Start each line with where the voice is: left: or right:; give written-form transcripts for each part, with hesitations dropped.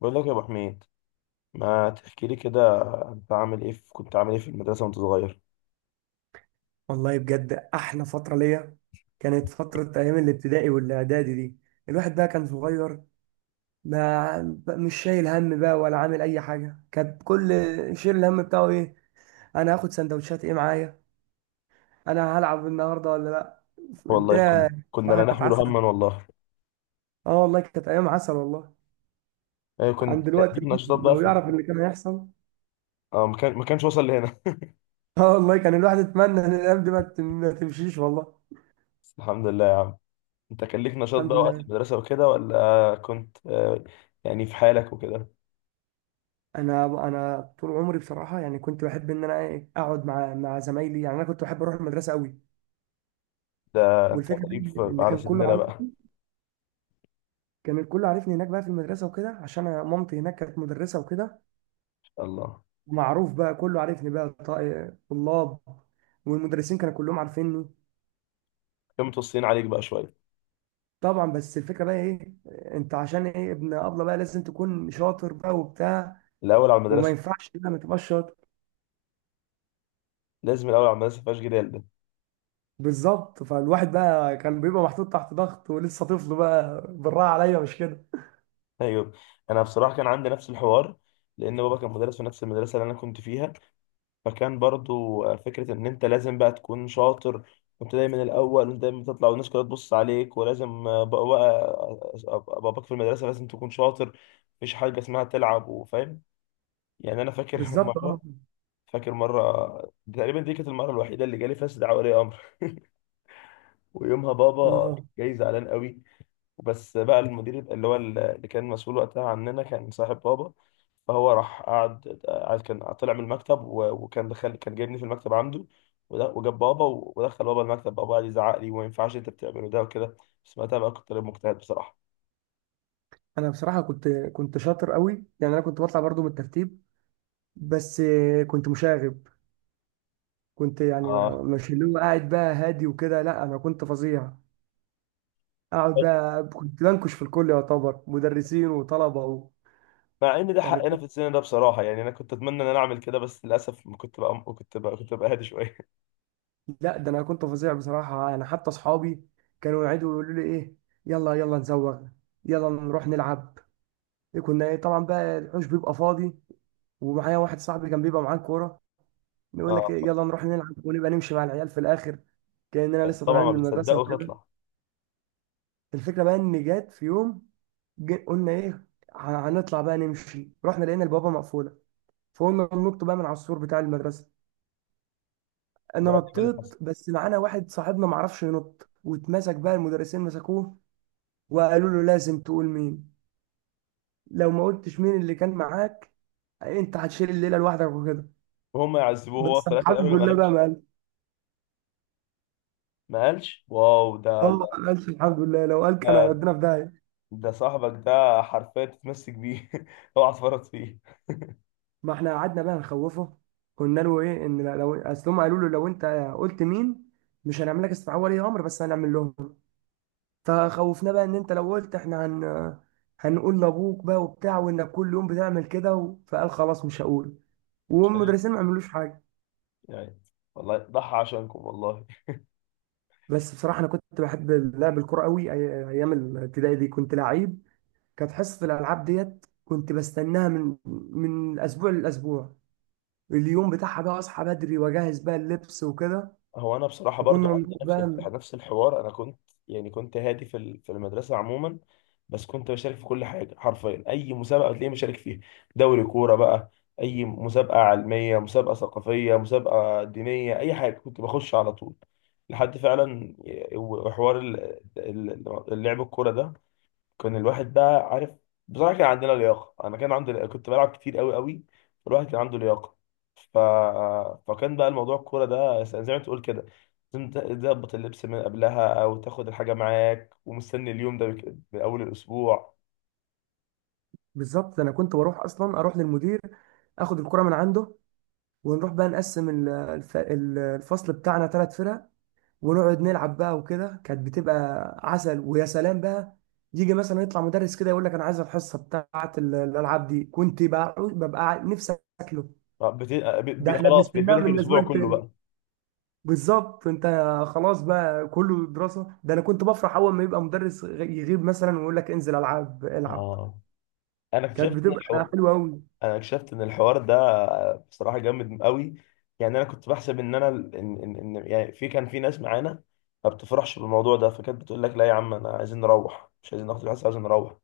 left: بقول لك يا ابو حميد، ما تحكي لي كده. انت عامل ايه في المدرسه وانت صغير؟
right: والله بجد احلى فتره ليا، كانت فتره ايام الابتدائي والاعدادي دي. الواحد بقى كان صغير، ما مش شايل هم بقى ولا عامل اي حاجه. كان كل شيل الهم بتاعه ايه؟ انا هاخد سندوتشات ايه معايا؟ انا هلعب النهارده ولا لا؟
left: والله كنا
right: الدنيا
left: كنا
right: بصراحه
left: لا
right: كانت
left: نحمل
right: عسل.
left: هما والله.
right: اه، والله كانت ايام عسل والله.
left: ايه،
right: عن
left: كنت كان
right: دلوقتي
left: ليك
right: الواحد
left: نشاطات بقى
right: لو يعرف اللي كان هيحصل.
left: اه، ما كان ما كانش وصل لهنا.
right: اه، والله كان الواحد يتمنى ان الايام دي ما تمشيش والله.
left: بس الحمد لله يا عم، انت كان ليك نشاط
right: الحمد
left: بقى وقت
right: لله.
left: المدرسه وكده، ولا كنت يعني في حالك وكده؟
right: انا طول عمري بصراحه، يعني كنت بحب ان انا اقعد مع زمايلي، يعني انا كنت بحب اروح المدرسه قوي.
left: ده انت
right: والفكره بقى
left: غريب
right: ان إن
left: على
right: كان كله
left: سننا بقى. ان
right: عارفني. كان الكل عارفني هناك بقى في المدرسه وكده، عشان أنا مامتي هناك كانت مدرسه وكده.
left: شاء الله
right: معروف بقى، كله عارفني بقى، طلاب والمدرسين كانوا كلهم عارفيني.
left: كانوا متوصيين عليك بقى شويه؟
right: طبعا، بس الفكره بقى ايه؟ انت عشان ايه ابن ابله بقى لازم تكون شاطر بقى وبتاع،
left: الاول على
right: وما
left: المدرسه.
right: ينفعش بقى ما تبقاش شاطر.
left: لازم الاول على المدرسه، مفيهاش جدال ده.
right: بالظبط، فالواحد بقى كان بيبقى محطوط تحت ضغط، ولسه طفل بقى، بالراحه عليا، مش كده؟
left: ايوه، انا بصراحه كان عندي نفس الحوار، لان بابا كان مدرس في نفس المدرسه اللي انا كنت فيها. فكان برضو فكرة إن أنت لازم بقى تكون شاطر. كنت دايما الأول، وأنت دايما تطلع والناس كلها تبص عليك، ولازم أبقى باباك في المدرسة، لازم تكون شاطر. مفيش حاجة اسمها تلعب وفاهم. يعني أنا فاكر
right: بالظبط. اه،
left: مرة. فاكر مرة تقريبا، دي كانت المرة الوحيدة اللي جالي فيها استدعاء ولي أمر. ويومها بابا
right: اه،
left: جاي زعلان قوي. بس بقى المدير اللي هو اللي كان مسؤول وقتها عننا كان صاحب بابا. فهو راح قعد كان طلع من المكتب وكان دخل، كان جايبني في المكتب عنده. وجاب بابا ودخل بابا المكتب، بابا قعد يزعق لي: وما ينفعش انت بتعمله ده وكده. بس وقتها بقى كنت طالب مجتهد بصراحه.
right: انا بصراحه كنت شاطر قوي، يعني انا كنت بطلع برضو من الترتيب. بس كنت مشاغب. كنت يعني
left: اه،
right: مش اللي هو قاعد بقى هادي وكده، لا انا كنت فظيع. اقعد بقى كنت بنكش في الكل، يعتبر مدرسين وطلبه و...
left: مع ان ده
right: يعني
left: حقنا
right: كنت...
left: في السن ده بصراحه. يعني انا كنت اتمنى ان انا اعمل كده، بس للاسف ما كنت بقى، كنت بقى هادي شويه.
right: لا ده انا كنت فظيع بصراحه، يعني حتى اصحابي كانوا يقعدوا يقولوا لي ايه؟ يلا يلا نزوغ، يلا نروح نلعب. كنا طبعا بقى الحوش بيبقى فاضي، ومعايا واحد صاحبي كان بيبقى معاه كوره. نقول لك
left: اه،
right: يلا نروح نلعب، ونبقى نمشي مع العيال في الاخر كاننا لسه
left: طبعا
right: طالعين
left: ما
right: من المدرسه
left: بتصدقه
right: وكده.
left: وتطلع.
right: الفكره بقى ان جت في يوم، قلنا ايه؟ ه- هنطلع بقى نمشي. رحنا لقينا البوابه مقفوله، فقلنا ننط بقى من على السور بتاع المدرسه. انا
left: وبعدين ايه اللي حصل؟
right: نطيت، بس معانا واحد صاحبنا معرفش ينط واتمسك بقى، المدرسين مسكوه. وقالوا له لازم تقول مين، لو ما قلتش مين اللي كان معاك انت هتشيل الليله لوحدك وكده.
left: وهم يعذبوه هو
right: بس
left: في الاخر،
right: الحمد
left: قالوا ما
right: لله بقى
left: قالش؟
right: ما قال.
left: ما قالش؟ واو،
right: اه، ما قالش الحمد لله، لو قال كان
left: ده,
right: هيودينا في داهيه.
left: ده صاحبك ده حرفيا تتمسك بيه. اوعى تفرط فيه.
right: ما احنا قعدنا بقى نخوفه، قلنا له ايه؟ ان لو، اصل هم قالوا له لو انت قلت مين مش هنعمل لك استدعاء ولي امر بس هنعمل لهم. فخوفنا بقى ان انت لو قلت احنا هنقول لابوك بقى وبتاع، وانك كل يوم بتعمل كده و... فقال خلاص مش هقول.
left: عشان-
right: والمدرسين ما عملوش حاجه.
left: يعني والله ضحى عشانكم والله.
right: بس بصراحه انا كنت بحب لعب الكوره قوي. ايام الابتدائي دي كنت لعيب. كانت حصه الالعاب ديت كنت بستناها من اسبوع لاسبوع. اليوم بتاعها بقى اصحى بدري واجهز بقى اللبس وكده،
left: هو انا بصراحه برضو
right: وكنا
left: عندي
right: بنروح
left: نفس
right: بقى.
left: نفس الحوار. انا كنت، يعني كنت هادي في المدرسه عموما، بس كنت بشارك في كل حاجه حرفيا. اي مسابقه بتلاقيني بشارك فيها، دوري كوره بقى، اي مسابقه علميه، مسابقه ثقافيه، مسابقه دينيه، اي حاجه كنت بخش على طول. لحد فعلا وحوار اللعب الكوره ده. كان الواحد بقى عارف بصراحه، كان عندنا لياقه. انا كان عندي، كنت بلعب كتير قوي قوي، فالواحد كان عنده لياقه. ف... فكان بقى الموضوع الكوره ده زي ما تقول كده، لازم تظبط اللبس من قبلها او تاخد الحاجه معاك، ومستني اليوم ده من اول الاسبوع.
right: بالظبط، ده انا كنت بروح اصلا، اروح للمدير اخد الكرة من عنده، ونروح بقى نقسم الفصل بتاعنا 3 فرق. ونقعد نلعب بقى وكده، كانت بتبقى عسل ويا سلام بقى. يجي مثلا يطلع مدرس كده يقول لك انا عايز الحصة بتاعت الالعاب دي، كنت بقى ببقى نفسي اكله. ده احنا
left: خلاص،
right: بنستناه
left: بيقفلك
right: من الاسبوع
left: الاسبوع كله
right: التاني.
left: بقى.
right: بالظبط انت. خلاص بقى كله دراسة، ده انا كنت بفرح اول ما يبقى مدرس يغيب مثلا ويقول لك انزل العب العب.
left: اه، انا
right: كانت
left: اكتشفت ان
right: بتبقى
left: الحوار،
right: حلوة قوي.
left: انا اكتشفت ان الحوار ده بصراحه جامد قوي. يعني انا كنت بحسب ان انا ان ان إن- يعني في كان في ناس معانا ما بتفرحش بالموضوع ده، فكانت بتقول لك: لا يا عم انا عايزين نروح، مش عايزين ناخد الحصه، عايزين نروح.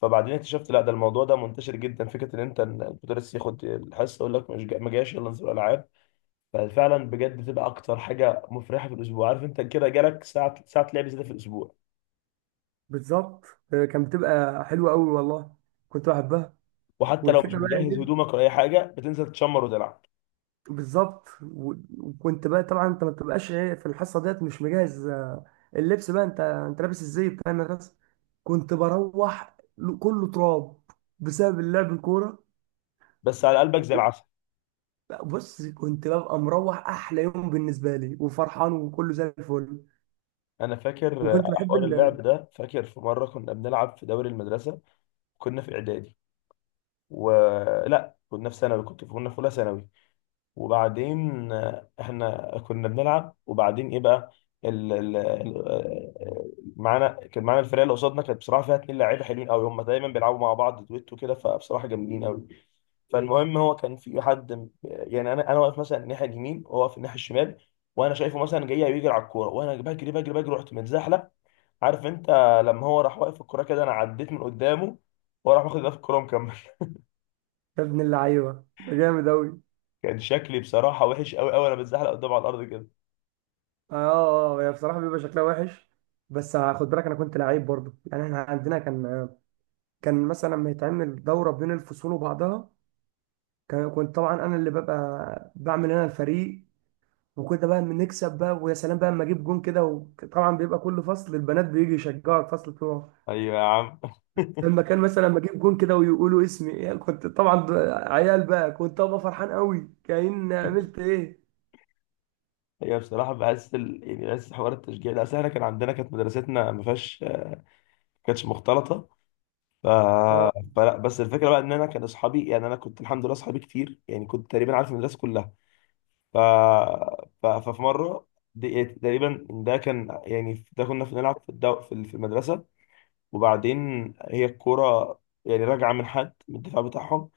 left: فبعدين اكتشفت لا، ده الموضوع ده منتشر جدا، فكره ان انت إن المدرس ياخد الحصه يقول لك مش ما جاش، يلا نزور العاب. ففعلا بجد بتبقى اكتر حاجه مفرحه في الاسبوع. عارف انت كده جالك ساعه ساعه لعب زياده في الاسبوع،
right: بالظبط، كانت بتبقى حلوة قوي والله، كنت بحبها.
left: وحتى لو مش
right: والفكرة بقى
left: مجهز
right: ايه؟
left: هدومك ولا اي حاجه بتنزل تشمر وتلعب،
right: بالظبط، وكنت بقى طبعا انت ما بتبقاش ايه في الحصة ديت مش مجهز، اللبس بقى. انت لابس ازاي بتاع المدرسة. كنت بروح كله تراب بسبب اللعب الكورة.
left: بس على قلبك زي العسل.
right: بص كنت ببقى مروح احلى يوم بالنسبة لي، وفرحان وكله زي الفل.
left: انا فاكر
right: وكنت
left: على
right: بحب
left: حوار اللعب ده، فاكر في مره كنا بنلعب في دوري المدرسه. كنا في اعدادي ولا كنا في ثانوي؟ كنت كنا في اولى ثانوي. وبعدين احنا كنا بنلعب، وبعدين ايه بقى؟ ال... ال... ال- آه، معانا، كان معانا الفرقه اللي قصادنا كانت بصراحه فيها اتنين لعيبه حلوين قوي، هم دايما بيلعبوا مع بعض دويتو كده، فبصراحه جامدين قوي. فالمهم، هو كان في حد يعني انا، انا واقف مثلا الناحيه اليمين وهو واقف الناحيه الشمال. وانا شايفه مثلا جاي بيجري على الكوره، وانا بجري رحت متزحلق. عارف انت، لما هو راح واقف الكرة كده انا عديت من قدامه، وراح واخد ده في الكرة ومكمل.
right: يا ابن اللعيبة ده جامد قوي!
left: كان شكلي بصراحة وحش قوي قوي، انا بتزحلق قدامه على الارض كده.
right: اه، اه، هي بصراحه بيبقى شكلها وحش. بس خد بالك انا كنت لعيب برضه، يعني احنا عندنا كان مثلا لما يتعمل دوره بين الفصول وبعضها. كنت طبعا انا اللي ببقى بعمل انا الفريق. وكنت بقى بنكسب بقى، ويا سلام بقى لما اجيب جون كده، وطبعا بيبقى كل فصل البنات بيجي يشجعوا الفصل بتوعه.
left: ايوه يا عم.
right: لما كان مثلا لما اجيب جون كده ويقولوا اسمي، يعني كنت طبعا عيال بقى، كنت ابقى فرحان قوي كأن عملت ايه.
left: هي بصراحة بحس يعني بحس حوار التشجيع ده، اصل احنا كان عندنا، كانت مدرستنا ما فيهاش، ما كانتش مختلطة. ف...
right: اه.
left: فلا، بس الفكرة بقى ان انا كان اصحابي، يعني انا كنت الحمد لله اصحابي كتير، يعني كنت تقريبا عارف المدرسة كلها. ف... ففي مرة، تقريبا ده كان، يعني ده كنا في نلعب في في المدرسة. وبعدين، هي الكرة يعني راجعة من حد من الدفاع بتاعهم،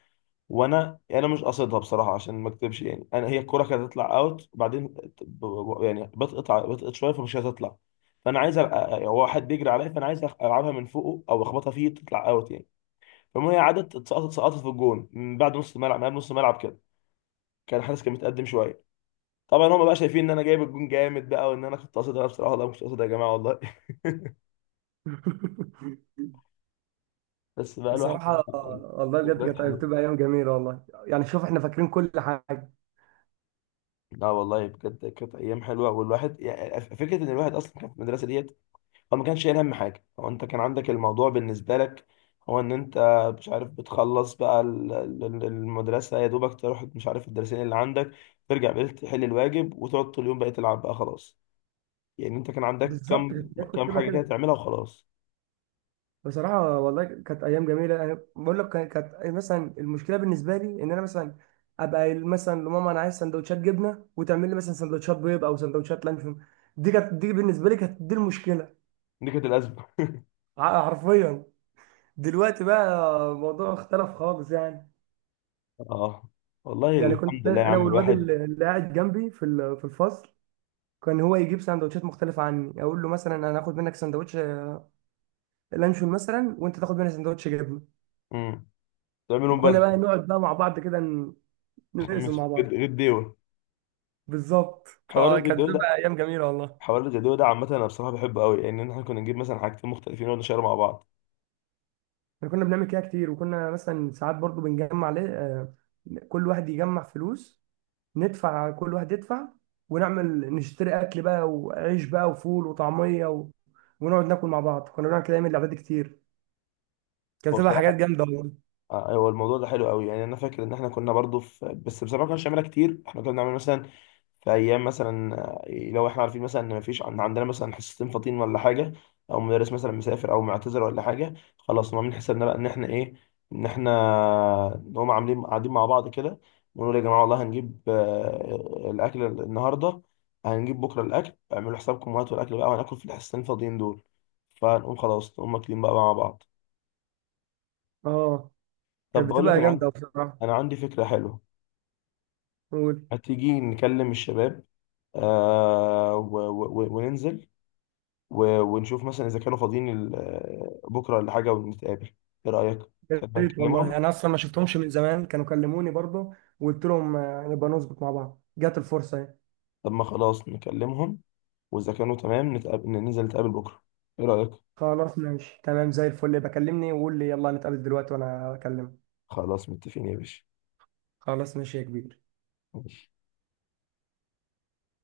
left: وانا يعني انا مش قاصدها بصراحة، عشان ما اكذبش. يعني انا هي الكرة كانت هتطلع اوت، وبعدين يعني بتقطع شوية، فمش هتطلع. فانا عايز هو واحد بيجري عليا، فانا عايز العبها من فوقه او اخبطها فيه تطلع اوت يعني. فالمهم هي عدت اتسقطت سقطت في الجون، من بعد نص الملعب، من قبل نص الملعب كده. كان الحارس كان متقدم شوية. طبعا هم بقى شايفين ان انا جايب الجون جامد بقى، وان انا كنت قاصدها. أنا بصراحة والله مش قاصدها يا جماعة والله. بس بقى الواحد
right: بصراحة،
left: بصراحة.
right: والله بجد
left: ذكريات
right: كانت
left: حلوة.
right: بتبقى أيام جميلة والله، يعني شوف إحنا فاكرين كل حاجة.
left: لا والله بجد كانت ايام حلوه. والواحد يعني فكره ان الواحد اصلا كان في المدرسه ديت، هو ما كانش شايل هم حاجه. هو انت كان عندك الموضوع بالنسبه لك، هو ان انت مش عارف بتخلص بقى المدرسه، يا دوبك تروح مش عارف الدرسين اللي عندك، ترجع بالليل تحل الواجب، وتقعد طول اليوم بقى تلعب بقى خلاص. يعني انت كان عندك
right: بالظبط،
left: كم،
right: كنت
left: كم
right: بتبقى
left: حاجه كده
right: كده.
left: تعملها وخلاص.
right: بصراحة والله كانت أيام جميلة. أنا بقول لك كانت مثلا المشكلة بالنسبة لي إن أنا مثلا أبقى قايل مثلا لماما أنا عايز سندوتشات جبنة، وتعمل لي مثلا سندوتشات بيض أو سندوتشات لانشون. دي كانت، دي بالنسبة لي كانت دي المشكلة.
left: دي كانت الازمه.
right: حرفيا. دلوقتي بقى الموضوع اختلف خالص يعني.
left: اه، والله
right: يعني
left: الحمد
right: كنت
left: لله يا
right: أنا
left: عم
right: والواد
left: الواحد.
right: اللي قاعد جنبي في في الفصل. كان هو يجيب سندوتشات مختلفة عني، أقول له مثلا أنا هاخد منك سندوتش لانشون مثلا، وأنت تاخد مني سندوتش جبنة.
left: امم، تعملهم
right: وكنا
left: بدري.
right: بقى نقعد بقى مع بعض كده،
left: خمس
right: نقسم مع بعض.
left: غير ديوه.
right: بالظبط،
left: حوار
right: كانت
left: الغير،
right: بتبقى أيام جميلة والله.
left: حوار الجدول ده عامة أنا بصراحة بحبه قوي، لأن يعني إحنا كنا نجيب مثلا حاجتين مختلفين ونقعد نشير مع بعض.
right: احنا كنا بنعمل كده كتير، وكنا مثلا ساعات برضو بنجمع ليه، كل واحد يجمع فلوس. ندفع، كل واحد يدفع، ونعمل نشتري أكل بقى وعيش بقى وفول وطعمية و... ونقعد ناكل مع بعض، كنا بنعمل كده أيام الأعداد كتير. كانت
left: هو
right: بتبقى حاجات
left: بصراحة
right: جامدة والله.
left: هو الموضوع ده حلو قوي. يعني انا فاكر ان احنا كنا برضو في، بس بصراحه ما كناش بنعملها كتير. احنا كنا بنعمل مثلا، في ايام مثلا لو احنا عارفين مثلا ان مفيش عندنا مثلا حصتين فاضيين ولا حاجه، او مدرس مثلا مسافر او معتذر ولا حاجه، خلاص نقوم عاملين حسابنا بقى ان احنا ايه، ان احنا نقوم عاملين قاعدين مع بعض كده ونقول يا جماعه والله هنجيب الاكل النهارده، هنجيب بكره الاكل اعملوا حسابكم وهاتوا الاكل بقى وهناكل في الحصتين الفاضيين دول. فنقوم خلاص نقوم واكلين بقى مع بعض.
right: اه، كانت
left: طب بقول لك،
right: بتبقى
left: انا عندي،
right: جامدة بصراحة.
left: انا عندي فكره حلوه. هتيجي نكلم الشباب؟ وننزل و ونشوف مثلا إذا كانوا فاضيين بكرة ولا حاجة ونتقابل. إيه رأيك؟
right: يا
left: تحب
right: ريت والله،
left: نكلمهم؟
right: انا اصلا ما شفتهمش من زمان، كانوا كلموني برضه وقلت لهم نبقى نظبط مع بعض، جات الفرصه اهي.
left: طب ما خلاص نكلمهم، وإذا كانوا تمام نتقابل، ننزل نتقابل بكرة. إيه رأيك؟
right: خلاص ماشي، تمام زي الفل، بكلمني وقول لي يلا نتقابل دلوقتي وانا اكلمك.
left: خلاص متفقين يا باشا.
right: خلاص ماشي يا كبير.